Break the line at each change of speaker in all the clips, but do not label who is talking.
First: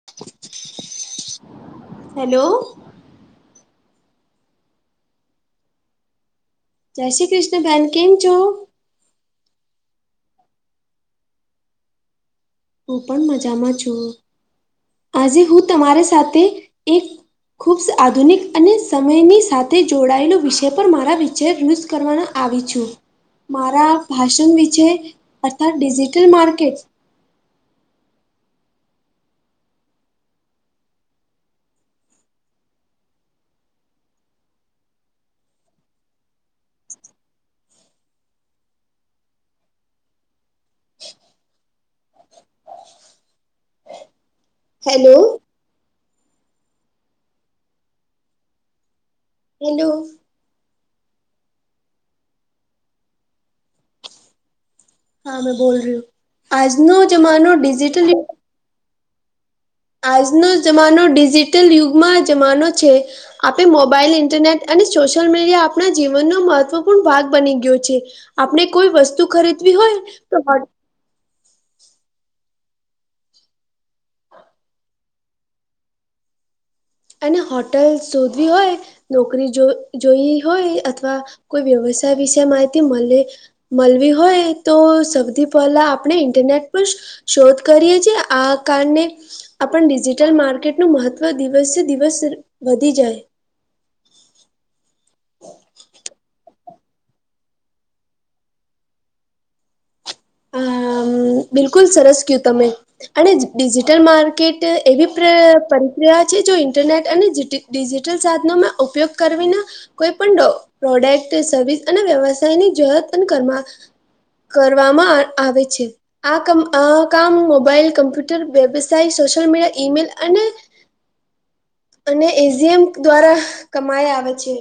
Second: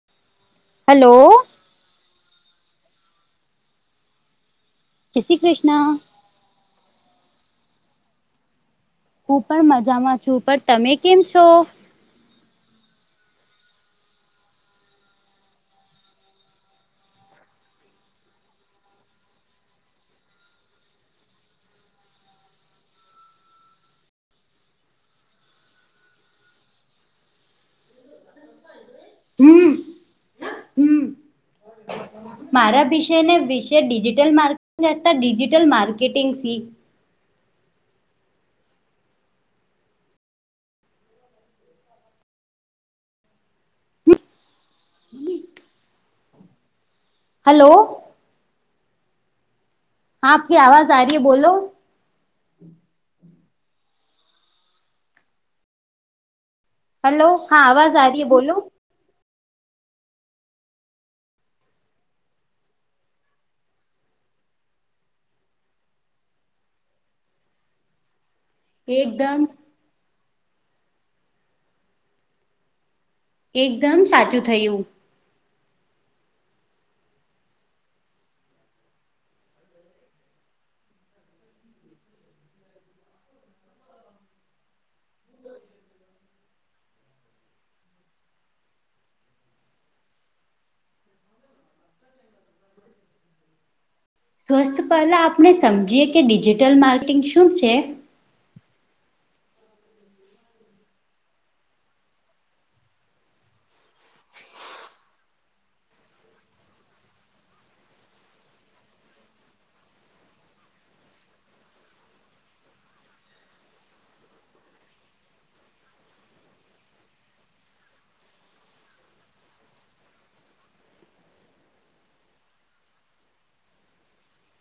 બ [inaudible]
hello.
Hello.
જય શ્રી કૃષ્ણ.
જય શ્રી કૃષ્ણ બેન કેમ છો?
હું પણ મજામાં છું પણ તમે કેમ છો?
હું પણ મજામાં છું આજે હું તમારી સાથે એક ખૂબ શ આધુનિક અને સમયની સાથે જોડાયેલો વિષય પર મારા વિચાર યુઝ કરવાના આવી છું મારા ભાષણ વિશે અર્થાત ડિજિટલ માર્કેટ
હમ હમ મારા વિષયને વિશે ડિજિટલ માર્ટતા ડિજિટલ માર્કેટિં સી.
હેલો.
હલો.
હેલો.
આપ કી આવાજ આ રહી હે બોલો.
હા મે બોલ રહી હું આજનો
હલો
જમાનો
હા આવાજ
ડિજિટલ
આ રહી હે બોલો.
આજનો જમાનો ડિજિટલ યુગમાં જમાનો છે. આપે મોબાઈલ ઇન્ટરનેટ અને સોશિયલ મીડિયા આપણા જીવનનો મહત્વપૂર્ણ ભાગ બની ગયો છે. આપને કોઈ વસ્તુ
એકદમ
ખરીદવી હોય તો.
એકદમ સાચું થયું.
એને હોટલ શોધવી હોય. નોકરી જો જોઈ હોય અથવા કોઈ વ્યવસાય વિશે માહિતી મલે. મલવી હોય તો સૌથી પહેલા આપણે ઇન્ટરનેટ પર શોધ કરીએ છે આ કારણે આપણ ડિજિટલ માર્કેટનું મહત્વ. દિવસે દિવસ વધી જાય.
સ્વસ્થ પહેલાં આપણે સમજીએ કે ડિજિટલ માર્કિંગ શું છે.
આમ બિલકુલ સરસ કયુ તમે. અને ડિજિટલ માર્કેટ એવી પ્ર પરિક્રિયા છે જો ઇન્ટરનેટ અને જીટી ડિજિટલ સાઘનો મા ઉપયોગ કરવીને. કોઈ પણ ડ પ્રોડક્ટ સર્વિસ અને વ્યવસાયની જરૂરત અને કરમા. કરવામાં આવે છે. આ કમ આ કામ મોબાઈલ કમ્પ્યુટર વ્યવસાય સોશિયલ મીડિયા ઈમેલ અને અને એજીએમ દ્વારા કમાયા આવે છે.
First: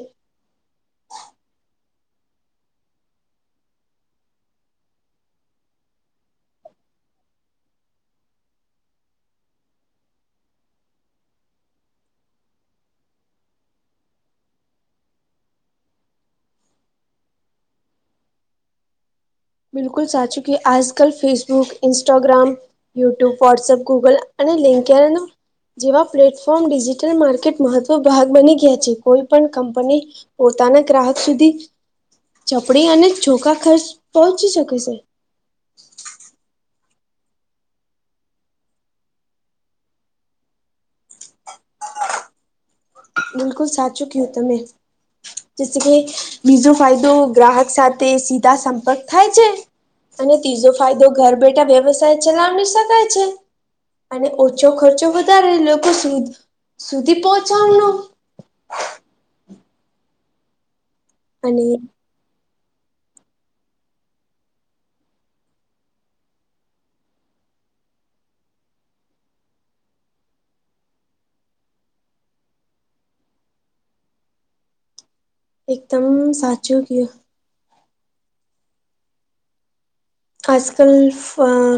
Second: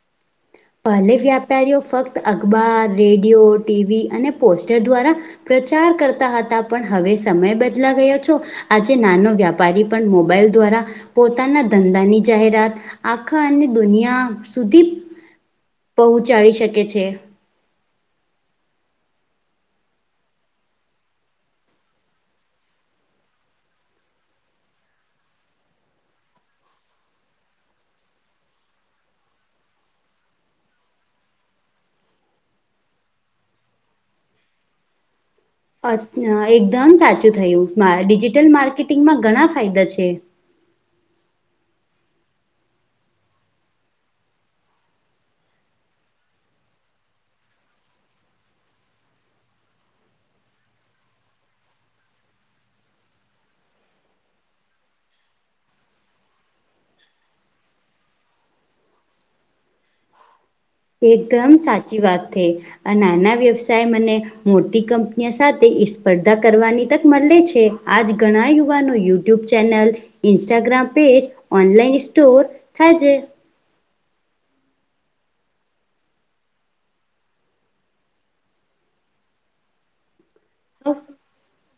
પહેલે વ્યાપારીઓ ફક્ત અખબાર રેડિયો ટીવી અને પોસ્ટર દ્વારા પ્રચાર કરતા હતા પણ હવે સમય બદલા ગયો છો. આજે નાનો વ્યાપારી પણ મોબાઈલ દ્વારા પોતાના ધંધાની જાહેરાત આખા અને દુનિયા સુધી પહોંચાડી શકે છે.
બિલકુલ સાચું કે આજ કલ Facebook Instagram YouTube WhatsApp Google અને લિંક કેરનું. જેવા પ્લેટફોર્મ ડિજિટલ માર્કેટ મહત્વ ભાગ બની ગયા છે કોઈ પણ કંપની પોતાના ગ્રાહક સુધી ચપડી અને ચોખા ખર્ચ પહોંચી શકે છે.
અ એકદમ સાચું થયું મા ડિજિટલ માર્કેટિંગમાં ઘણા ફાયદા છે.
બિલકુલ સાચું કિયુ તમે. જે કે બીજો ફાયદો ગ્રાહક સાથે સીધા સંપર્ક થાય છે અને ત્રીજો ફાયદો ઘર બેઠા વ્યવસાય ચલાવી શકાય છે અને ઓછો ખર્ચો વધારે લોકો સુ સુધી પહોંચાડનો
એકદમ
અને
સાચી વાત થે આ નાના વ્યવસાય મને મોટી કંપનીઓ સાથે એ સ્પર્ધા કરવાની તક મળે છે આજ ઘણા યુવાનો YouTube channel Instagram page online store થાય છે
એકદમ સાચું કયો આજ કલ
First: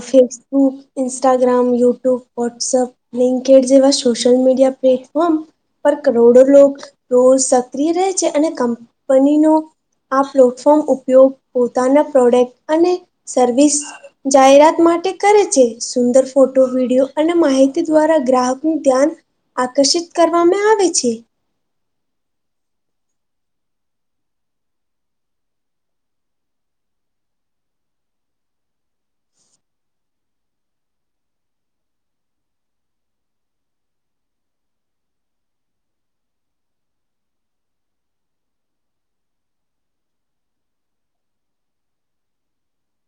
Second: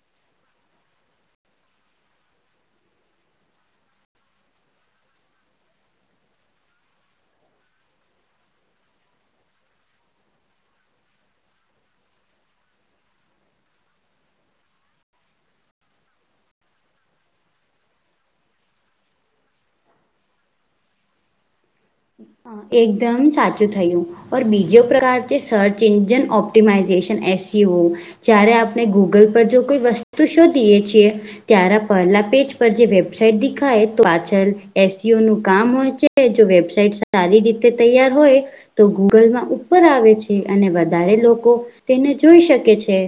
Facebook Instagram YouTube WhatsApp LinkedIn જેવા સોશિયલ મીડિયા પ્લેટફોર્મ પર કરોડો લો રોજ સક્રિય રહે છે અને કંપનીનો આ પ્લેટફોર્મ ઉપયોગ પોતાના પ્રોડક્ટ અને સર્વિસ જાહેરાત માટે કરે છે સુંદર ફોટો વિડીિયો અને માહિતી દ્વારા ગ્રાહકનું ધ્યાન આકર્ષિત કરવામાં આવે છે
એકદમ સાચું થયું ઓર બીજો પ્રકાર છે search engine optimization S O જય્યારે આપણે ગૂગલ પર જો કોઈ વસ્તુ શોધીએ છીએ ત્યારે પહેલા પેજ પર જે વેબસાાઈટ દેખાય તો પાછળ એસસીઓ નું કામ હોય છે જો વેબસાઇટ સારી રીતે તૈયાર હોય તો ગૂગલમાં ઉપર આવે છે અને વધારે લોકો તેને જોઈ શકે છે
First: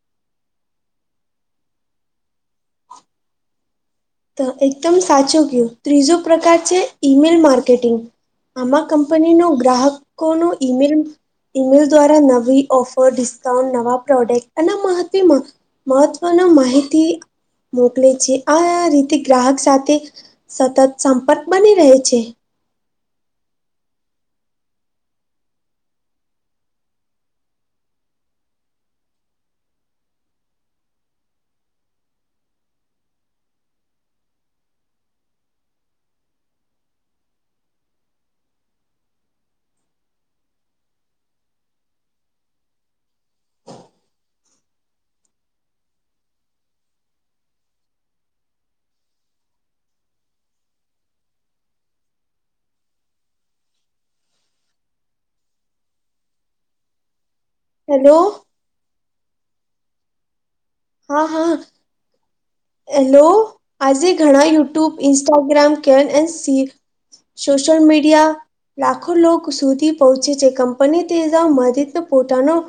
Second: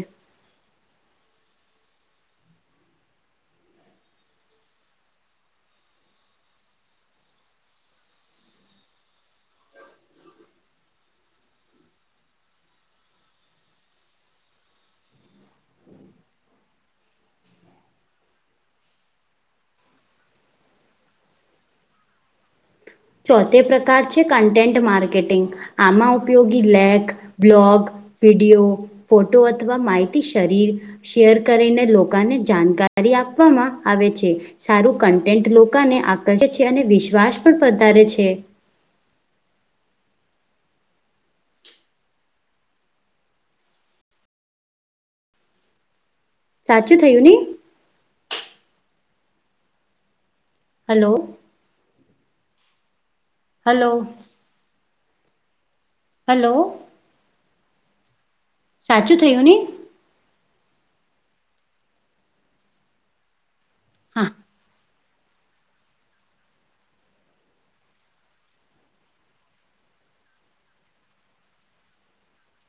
તો એકદમ સાચું કય ત્રીજો પ્રકાર છે ઈમેલ માર્કેટિંગ આમાં કંપનીનો ગ્રાહકોનું ઈમેલ ઈમેલ દ્વારા નવી ઓફર ડિસ્કાઉન્ટ નવા પ્રોડક્ટ અને [unintelligible] મહત્વની માહિતી મોકલે છે આ રીતે થી ગ્રાહક સાથે સતત સંપર્ક બની રહે છે.
ચોથે પ્રકાર છે કન્ટેન્ટ માર્કેટિંગ આમાં ઉપયોગી લેગ બ્લોગ વિડિયો ફોટો અથવા માહિતી શરીર શેર કરીને લોકોને જાણકારી આપવામાં આવે છે. સારું કન્ટેન્ટ લોકોને આકર્ષે છે અને વિશ્વાસ પણ વધારે છે. સાચું થયું ને હલો. હલો. હલો.
હેલો.
સાચું થયું ને.
હા હા હેલો આજે
હા
ઘણા યુટ્યુબ ઇસ્ટાગ્રામ કેન એ સી સોશલ મીડિયા લાખો લોકો સુધી પહોંચે છે કંપની તે જા માધદને પોતાનો-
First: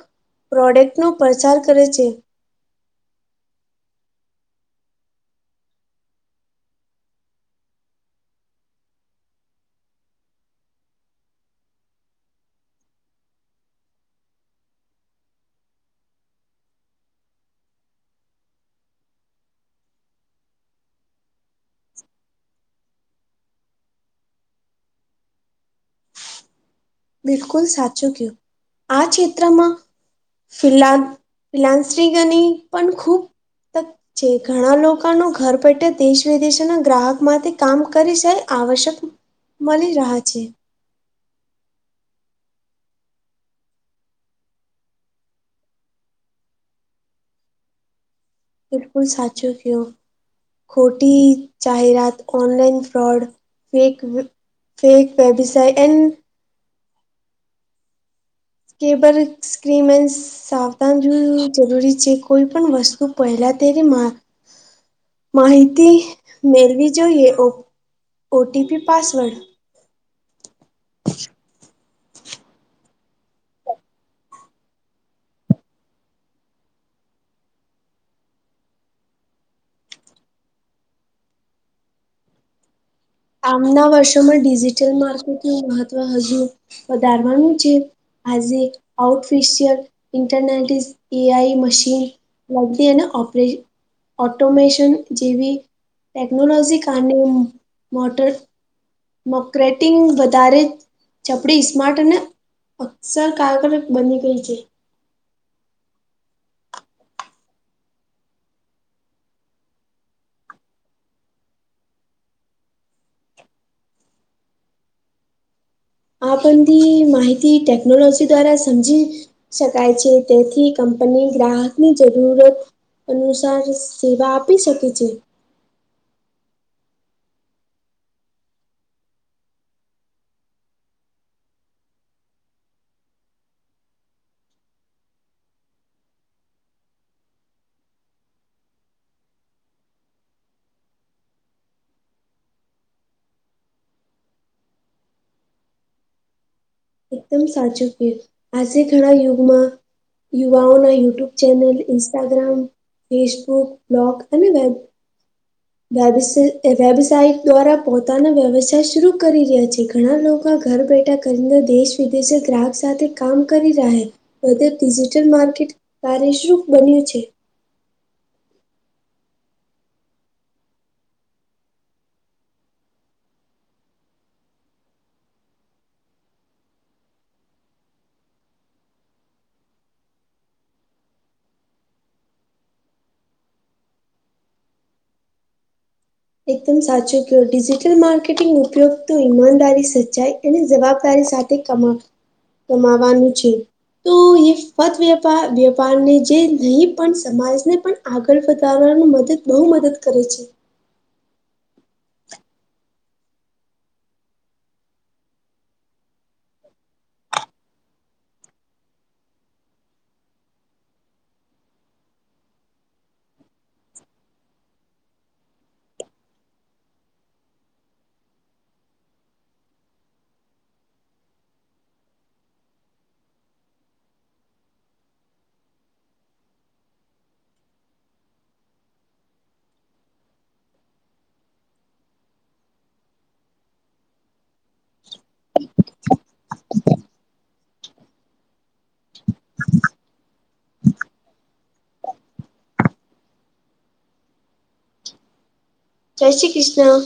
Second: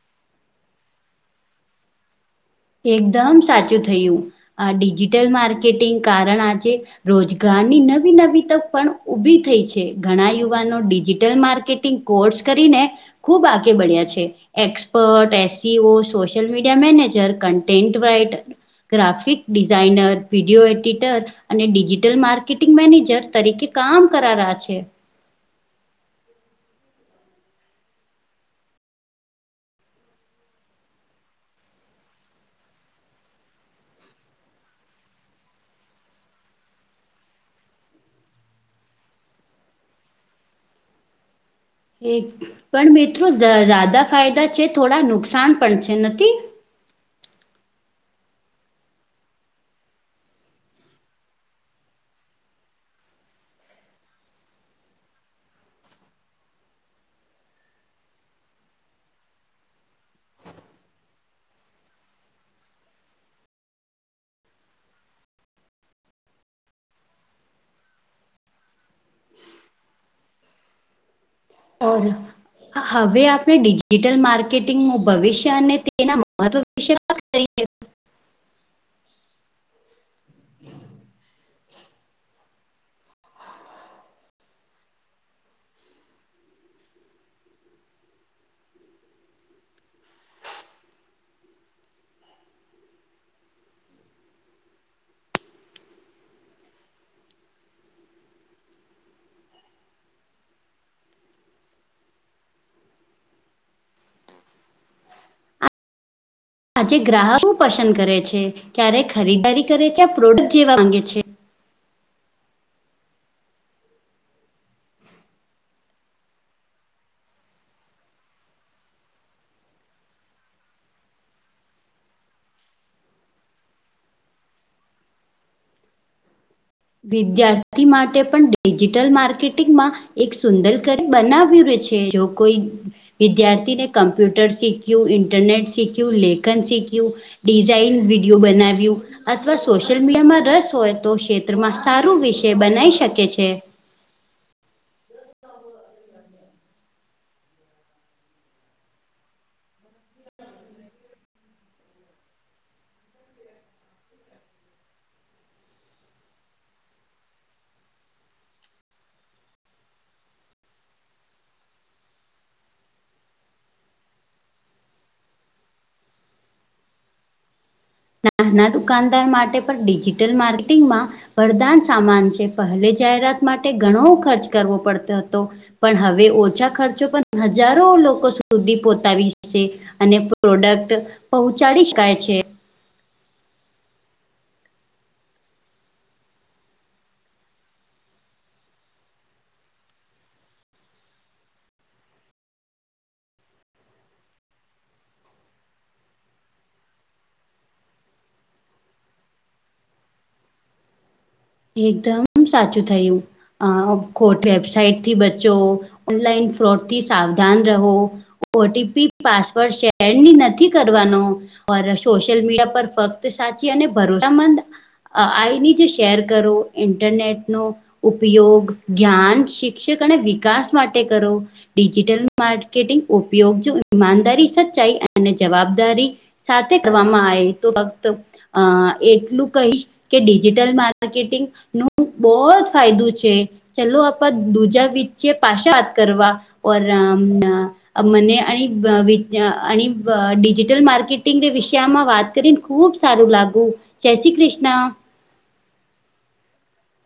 પ્રોડક્ટનો પ્રચાર કરે છે.
એકદમ સાચું થયું આ ડિજિટલ માર્કેટિંગ કારણ આ છે રોજગારની નવી નવી તક પણ ઉભી થઈ છે ઘણા યુવાનો ડિજિટલ માર્કેટ કોર્સ કરીને ખુબ આગે બળ્યા છે expert SEO social media manager content writer graphic designer video editor અને ડિજિટલ માર્કેટિંગ મેનેજર તરીકે કામ કરા્યા છે.
બિલકુલ સાચું કું આ ક્ષેત્રમાં ફિહદ પલાન શ્રી ગણી પણ ખૂબ છે ઘણા લોકોનું ઘર પેટે દેશ વિદેશના ગ્રાહક માંથી કામ કરી શાય આવશ્યક મળી રહ્યા છે.
એક પણ મિત્રોઝદા ફાયદા છે થોડા નુકસાન પણ છે નથી.
બિલકુલ સાચુ કયો. ખોટી જાહેરાત online fraud fake fake website and cyber સ્ક્રીમેન્સ સાવધાન જોવ જરૂરી છે કોઈ પણ વસ્તુ પહેલા તેને મા માહિતી મેળવી જોઈએ ઓ ઓટીપી પાસવર્ડ
અર. હવે આપણે ડિજિટલ માર્કેટિંગનું ભવિષ્ય અને તેના મહત્વ વિશે વાત કરીએ.
આમના વર્ષોમાં ડિજિટલ માર્કેટનું મહત્વ હજુ વધારવાનું છે. આજે આઉટફિશિયલ ઇન્ટરનેટ ઇજ એઆઈ મશીન લગતી એ ના ઓપરેન ઓટોમેશન જેવી ટેકનોલોજી કારને મોટર મક્રેટિંગ વધારે ચપડી સ્માર્ટ અને અક્સર કારગર બની ગઈ છે.
આજે ગ્રાહક શું પસંદ કરે છે ક્યારે ખરીદારી કરે છે યા પ્રોડક્ટ જેવા માંગે છે.
આ બધી માહિતી ટેકનોલોજી દ્વારા સમજી શકાય છે તેથી કંપની ગ્રાહકની જરૂરત અનુસાર જો સેવા આપી શકે છે.
વિદ્યાર્થી માટે પણ ડિજિટલ માર્કેટિંગમાં એક સુંદર કરી બનાવ્યું રે છે જો કોઈ વિદ્યાર્થીને કમ્પ્યુટર શીખ્યું ઇન્ટરનેટ શીખ્યું લેખન શીખ્યું ડિઝઇન વિડીિયો બનાવ્યું અથવા સોશિયલ મીડિયામાં રસ હોય તો માત્ર સારું વિષય બનાવી શકે છે.
એકદમ સાચું કે આજે ઘણા યુગમાં યુવાઓના YouTube channel Instagram Facebook blog અને વેબ વબ વેબસઇટ દ્વારા પોતાનો વ્યવસાય શરૂ કરી રહ્યા છે. ઘણા લોકો ઘર બેઠા કરીને દેશ વિદેશ ગ્રાહક સાથે કામ કરી રહે બધે ડિજિટલ માર્કેટ કાર્યશુભ બન્યું છે.
નાના દુકાનદાર માટે પણ ડિજિટલ માર્કેટિંગમાં વરદાન સામાન છે પહેલે જાહેરાત માટે ઘણો ખર્ચ કરવો પડતો હતો પણ હવે ઓછા ખર્ચો પણ હજારો લોકો સુધી પોતા આવી જશે અને પ્રોડક્ટ પહોંચાડી શકાય છે.
એકદમ સાચું કયો ડિજિટલ માર્કેટિંગ ઉપયોગ તો ઈમાનદારી સચાય એની જવાબદારી સાથે કમા કમાવાનું છે. તો એ ફત વેપાર વેપારને જે નહીં પણ સમાજને પણ આગળ વધારવાનું મદદ બહુ મદદ કરે છે.
એકદમ સાચું થયું અ ખોટ વેબસાઇટ થી બચો ઓનલાઈન ફ્રોડ થી સાવધાન રહો ઓટીપી પાસવર્ડ શેર ની નથી કરવાનો સોશિયલ મીડિયા પર ફક્ત સાચી અને ભરોસ મંદ આઈની જ શેર કરો ઇન્ટરનેટનું ઉપયોગ જ્ઞાન શિક્ષક અને વિકાસ માટે કરો ડિજિટલ માર્કેટિંગ ઉપયોગ જો ઈમાનદારી સચ્ચાઈ અને જવાબદારી સાથે કરવામાં આયે તો ફક્ત એટલું કહીશ કે ડિજિટલ મા ર્કેટિંગ નું બહ જ ફાયદો છે. ચાલો આપત દુજા વિચય પાશાત કરવા ઓરામ નામ અ મને અનીત અ અ અણિત માર્કેટિંગ વિષયમાં વાત કરીને ખુબ સારું લાગુ જય શ્રી કૃષ્ણ
જય શ્રી કૃષ્ણ.